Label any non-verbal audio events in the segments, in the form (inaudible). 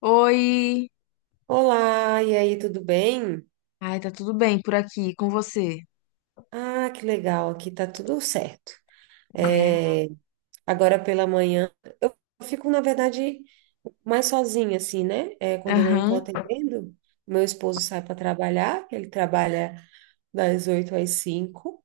Oi! Olá, e aí, tudo bem? Ai, tá tudo bem por aqui com você, Ah, que legal, aqui tá tudo certo. né? É, agora pela manhã, eu fico, na verdade, mais sozinha, assim, né? É, quando eu não tô Aham. atendendo, meu esposo sai para trabalhar, ele trabalha das 8 às 5.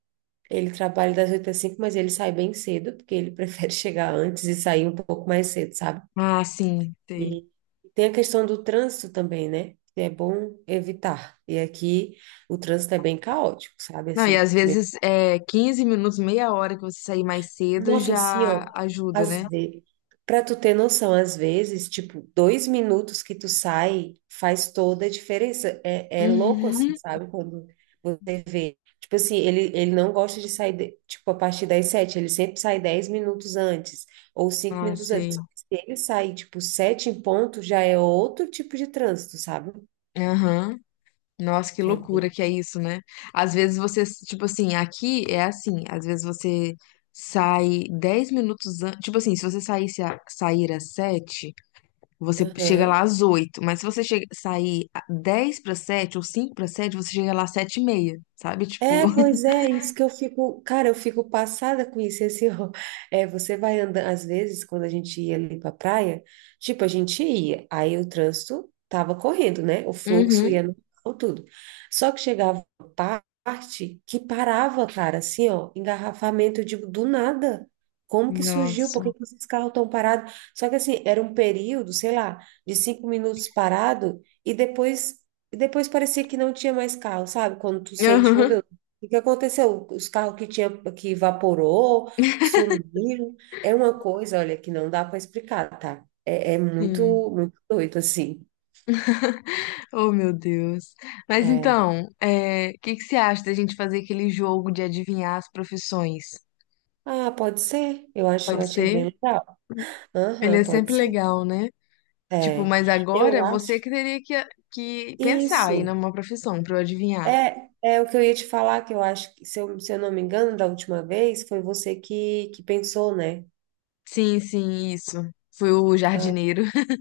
Mas ele sai bem cedo, porque ele (laughs) prefere chegar antes e sair um pouco mais cedo, sabe? Ah, sim, sei. E tem a questão do trânsito também, né? Que é bom evitar. E aqui o trânsito é bem caótico, sabe? Não, e às vezes é 15 minutos, meia hora que você sair mais cedo Nossa, assim, já ó, ajuda, às né? vezes, para tu ter noção, às vezes, tipo, 2 minutos que tu sai faz toda a diferença. É, é louco, assim, Uhum. sabe? Quando você vê. Tipo assim, ele não gosta de sair, tipo, a partir das sete, ele sempre sai 10 minutos antes, ou cinco Ah, minutos sei. antes. Se ele sair, tipo, sete em ponto, já é outro tipo de trânsito, sabe? Aham. Nossa, que É loucura bem. que é isso, né? Às vezes você, tipo assim, aqui é assim, às vezes você sai 10 minutos antes, tipo assim, se você sair às sete. Você chega lá Aham. às 8, mas se você chega, 10 para 7 ou 5 para 7, você chega lá às 7 e meia, sabe? Tipo, É, (laughs) pois é, isso que eu fico, cara, eu fico passada com isso, e assim, (laughs) ó, é, você vai andando, às vezes, quando a gente ia ali pra praia, tipo, a gente ia, aí o trânsito tava correndo, né, o fluxo ia Uhum. no tudo, só que chegava uma parte que parava, cara, assim, ó, engarrafamento, eu digo, do nada, como que surgiu, por que Nossa. que esses carros estão parados? Só que assim, era um período, sei lá, de 5 minutos parado, e depois. E depois parecia que não tinha mais carro, sabe? Quando tu sente, meu Aham. Deus. O que aconteceu? Os carros que tinha que evaporou, sumiram. É uma coisa, olha, que não dá para explicar, tá? É, é Sim. muito, muito doido assim. Oh, meu Deus. Mas É. então, é, o que que você acha da gente fazer aquele jogo de adivinhar as profissões? Ah, pode ser. Eu Pode achei bem ser? legal. Ele Aham, é pode sempre ser. legal, né? Tipo, É. mas Eu agora você acho. que teria que pensar aí Isso. numa profissão pra eu adivinhar. É, é o que eu ia te falar, que eu acho que, se eu não me engano, da última vez, foi você que pensou, né? Sim, sim, isso. Fui o Ah, jardineiro. (laughs)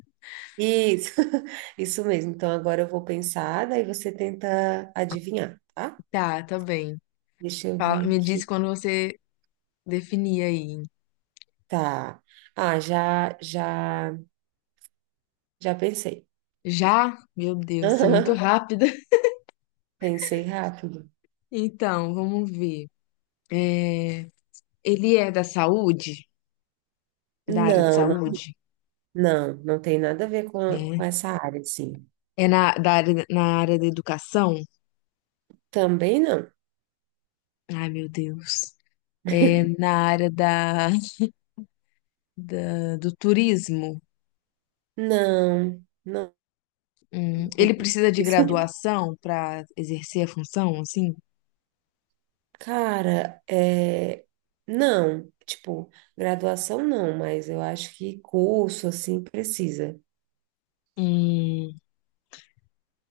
isso. (laughs) Isso mesmo. Então agora eu vou pensar, daí você tenta adivinhar, tá? Tá, tá bem. Deixa eu ver Me diz aqui. quando você definir aí. Tá. Ah, já pensei. Já? Meu (laughs) Deus, você é muito Aham, rápida. (laughs) pensei rápido. Então, vamos ver. É, ele é da saúde? Da área de Não, não, saúde? não, não tem nada a ver com Né? essa área, assim. É na área da educação? Também não. Ai, meu Deus. É na área da, do turismo? Não, não. Ele precisa de (laughs) graduação para exercer a função, assim? Cara, é... não, tipo, graduação não, mas eu acho que curso, assim, precisa. Hum,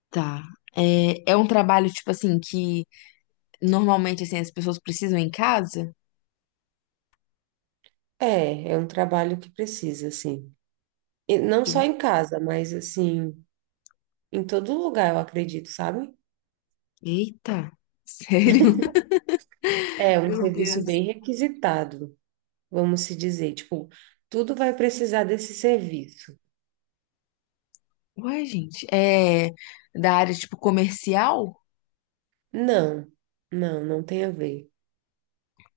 tá. É, é um trabalho, tipo assim, que normalmente assim, as pessoas precisam em casa? É, é um trabalho que precisa, assim. E não De só uma- em casa, mas, assim, em todo lugar, eu acredito, sabe? Eita, sério? (laughs) É um Meu serviço Deus. bem requisitado, vamos se dizer. Tipo, tudo vai precisar desse serviço. Ué, gente, é da área tipo comercial, Não, não, não tem a ver.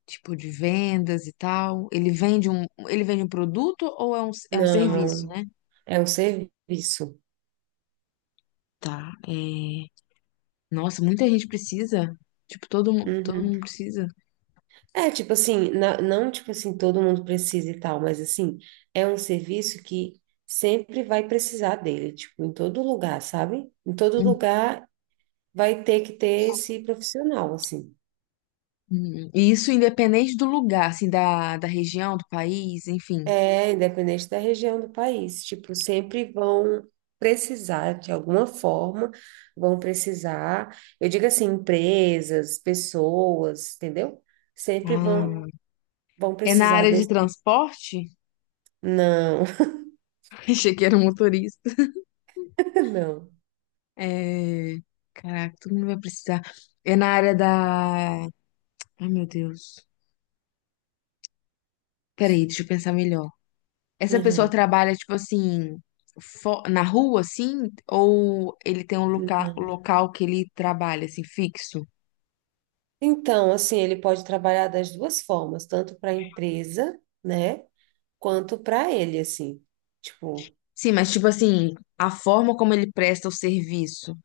tipo de vendas e tal. Ele vende um produto ou é um serviço, Não, né? é um serviço. Tá. É... Nossa, muita gente precisa. Tipo, todo Uhum. mundo precisa. É, tipo assim, não tipo assim, todo mundo precisa e tal, mas assim, é um serviço que sempre vai precisar dele, tipo, em todo lugar, sabe? Em todo Hum, lugar vai ter que ter esse profissional, assim. Hum. E isso independente do lugar, assim, da, da região, do país, enfim. É, independente da região do país, tipo, sempre vão precisar, de alguma forma, vão precisar, eu digo assim, empresas, pessoas, entendeu? Sempre Ah, vão, vão é na precisar área de desse. transporte? Não, (laughs) Achei que era um motorista. (laughs) não. É... Caraca, todo mundo vai precisar. É na área da. Ai, meu Deus. Peraí, deixa eu pensar melhor. Essa pessoa Uhum. trabalha, tipo assim, na rua, assim? Ou ele tem um local que ele trabalha, assim, fixo? Então, assim, ele pode trabalhar das duas formas, tanto para a empresa, né, quanto para ele, assim. Tipo, Sim, mas, tipo assim, a forma como ele presta o serviço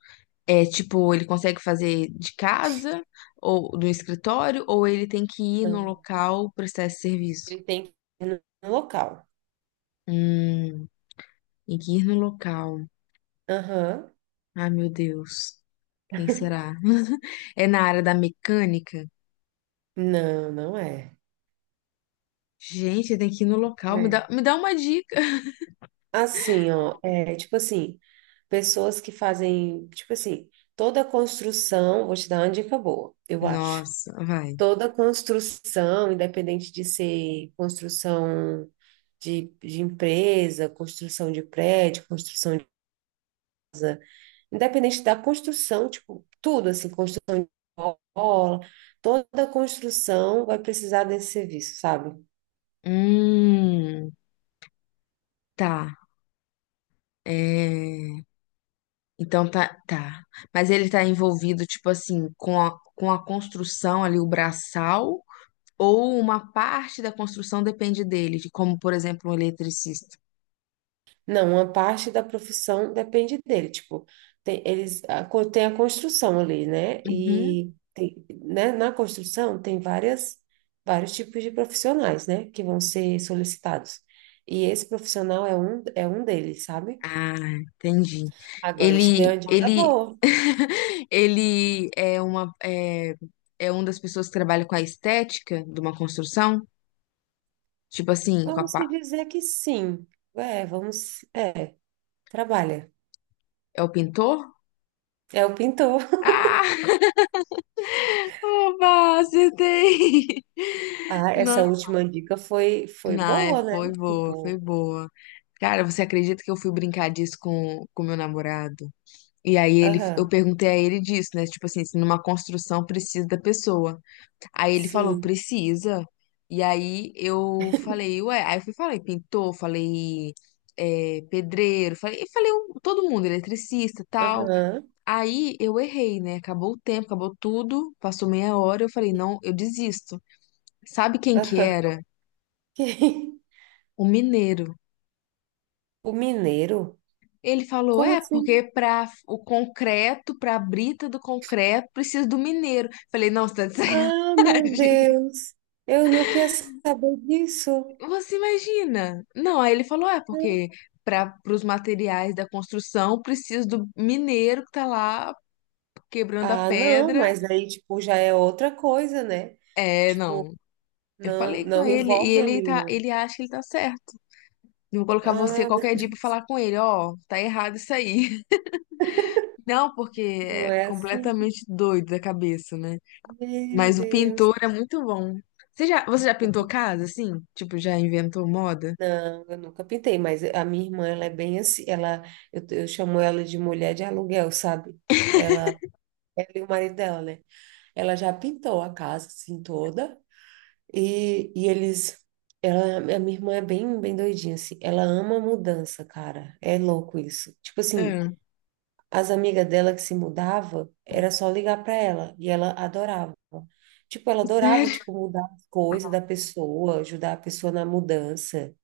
é, tipo, ele consegue fazer de casa ou do escritório? Ou ele tem que ir no não. local prestar esse serviço? Ele tem que ir no local. Hum, tem que ir no local. Aham. Ai, meu Deus. Quem será? (laughs) É na área da mecânica? Não, não é. Gente, tem que ir no Não local. É. Me dá uma dica. (laughs) Assim, ó, é tipo assim, pessoas que fazem, tipo assim, toda construção, vou te dar uma dica boa, eu acho. Nossa, vai. Toda construção, independente de ser construção de empresa, construção de prédio, construção de, independente da construção, tipo, tudo assim, construção de escola, toda construção vai precisar desse serviço, sabe? Hum, tá. É. Então tá, tá. Mas ele tá envolvido, tipo assim, com a construção ali, o braçal, ou uma parte da construção depende dele, de como, por exemplo, um eletricista. Não, uma parte da profissão depende dele. Tipo, tem, tem a construção ali, né? Uhum. E tem, né, na construção tem várias, vários tipos de profissionais, né? Que vão ser solicitados. E esse profissional é um deles, sabe? Ah, entendi. Agora eu te dei Ele, uma dica ele, boa. (laughs) ele é é uma das pessoas que trabalha com a estética de uma construção? Tipo assim, com a, Vamos se dizer que sim. É, vamos. É, trabalha. é o pintor? É o pintor. (laughs) Ah, (laughs) oba, acertei! Ah, essa Não, última dica foi não, é- boa, né? foi boa, foi Tipo, boa. Cara, você acredita que eu fui brincar disso com meu namorado? E aí ele, eu aham, perguntei a ele disso, né? Tipo assim, se numa construção precisa da pessoa. Aí ele falou, sim, precisa. E aí eu falei, ué, aí eu fui, falei, pintor, falei, é, pedreiro, falei, e falei todo mundo, eletricista, tal. aham. Aí eu errei, né? Acabou o tempo, acabou tudo, passou meia hora, eu falei, não, eu desisto. Sabe quem que (laughs) era? Que- (laughs) O mineiro. O mineiro? Ele falou, Como é, assim? porque para o concreto, para a brita do concreto, precisa do mineiro. Falei, não, você (laughs) tá de Ah, meu sacanagem. Deus! Eu não queria saber disso. Você imagina? Não, aí ele falou, é porque para os materiais da construção precisa do mineiro que tá lá quebrando a Ah, não, pedra. mas daí, tipo, já é outra coisa, né? É, Tipo, não. Eu não, falei com não ele e envolve ele ali tá, o. ele acha que ele tá certo. Eu vou colocar você Ah, qualquer dia pra falar com ele, ó, tá errado isso aí. (laughs) Não, porque não é é assim. completamente doido da cabeça, né? Meu Mas o Deus. pintor é muito bom. Você já pintou casa, assim? Tipo, já inventou moda? Não, eu nunca pintei, mas a minha irmã, ela é bem assim. Ela, eu chamo ela de mulher de aluguel, sabe? Ela e o marido dela, né? Ela já pintou a casa, assim, toda. E eles. Ela, a minha irmã é bem, bem doidinha, assim. Ela ama mudança, cara. É louco isso. Tipo assim, É, as amigas dela que se mudava, era só ligar pra ela. E ela adorava. Tipo, ela (laughs) adorava, tipo, sério? mudar as coisas da pessoa, ajudar a pessoa na mudança,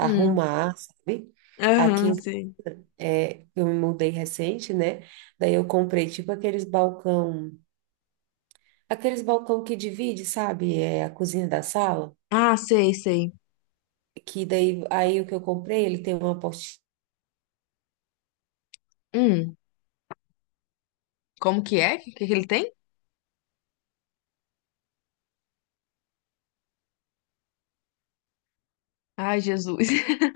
Hum, sabe? Aqui, aham, em- sei. é, eu me mudei recente, né? Daí eu comprei, tipo, aqueles balcão que divide, sabe? É a cozinha da sala. Ah, sei, sei. Que daí aí o que eu comprei, ele tem uma apostila. Hum, como que é? O que que ele tem? Ai, Jesus. (laughs)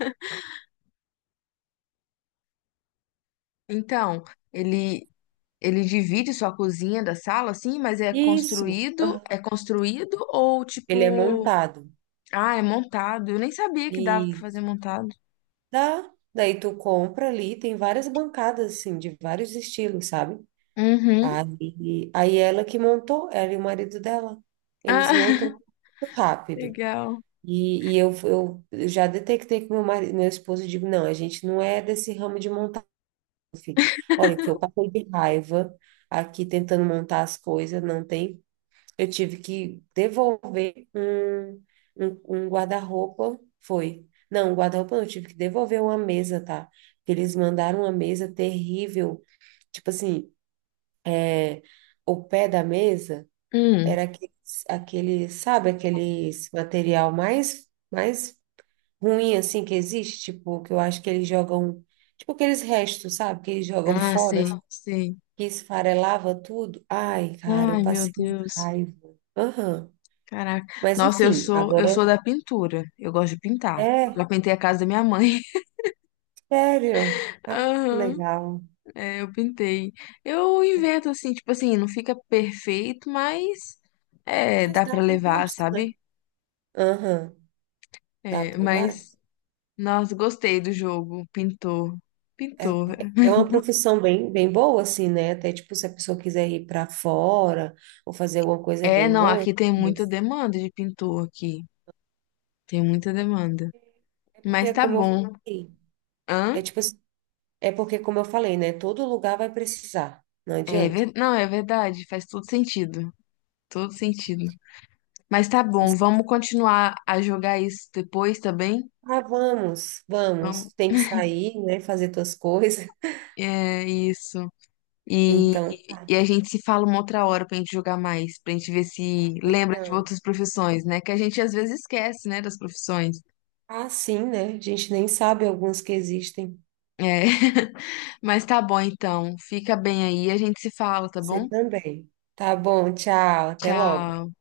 Então, ele ele divide sua cozinha da sala, assim, mas Isso. Aham. é construído ou Ele é tipo, montado. ah, é montado? Eu nem sabia que dava pra E fazer montado. tá, daí tu compra ali, tem várias bancadas assim, de vários estilos, sabe? Uhum. Aí ela que montou, ela e o marido dela. Eles Ah, montam (laughs) muito rápido. legal. E eu já detectei que meu marido, meu esposo, eu digo, não, a gente não é desse ramo de montar, filho. Olha, que eu passei de raiva aqui tentando montar as coisas, não tem. Eu tive que devolver um guarda-roupa, foi. Não, um guarda-roupa não, eu tive que devolver uma mesa, tá? Porque eles mandaram uma mesa terrível. Tipo assim, o pé da mesa Hum. era aqueles, aquele, sabe, aqueles material mais ruim, assim, que existe, tipo, que eu acho que eles jogam, tipo aqueles restos, sabe, que eles jogam Ah, fora, sei, assim, sei. que esfarelava tudo. Ai, cara, eu Ai, meu passei Deus. raiva. Aham. Caraca. Mas Nossa, enfim, eu agora sou da pintura. Eu gosto de pintar. é, Já pintei a casa da minha mãe. sério. (laughs) Ah, que Aham. legal. É, eu pintei. Eu invento assim, tipo assim, não fica perfeito, mas é, Mas dá dá pra pro levar, gasto, né? sabe? Aham, dá É, pro mas, gasto. nossa, gostei do jogo. Pintor. É, Pintor. é uma profissão bem, bem boa, assim, né? Até, tipo, se a pessoa quiser ir para fora ou fazer alguma coisa, é É, bem não, bom. aqui tem muita demanda de pintor aqui. Tem muita demanda. É porque, Mas é tá como eu bom. falei, é Hã? tipo, assim, é porque, como eu falei, né? Todo lugar vai precisar, não É, adianta. Não, é verdade, faz todo sentido. Todo sentido. Mas tá bom, Mas, vamos continuar a jogar isso depois, tá bem? ah, vamos, Vamos. vamos, tem que (laughs) sair, né? Fazer tuas coisas. (laughs) É isso. E, Então, e a gente se fala uma outra hora pra gente jogar mais, pra gente ver tá se bom, lembra de então. outras profissões, né? Que a gente às vezes esquece, né, das profissões. Ah, sim, né? A gente nem sabe alguns que existem. É. (laughs) Mas tá bom então. Fica bem aí, a gente se fala, tá Você bom? também. Tá bom, tchau, até logo. Tchau.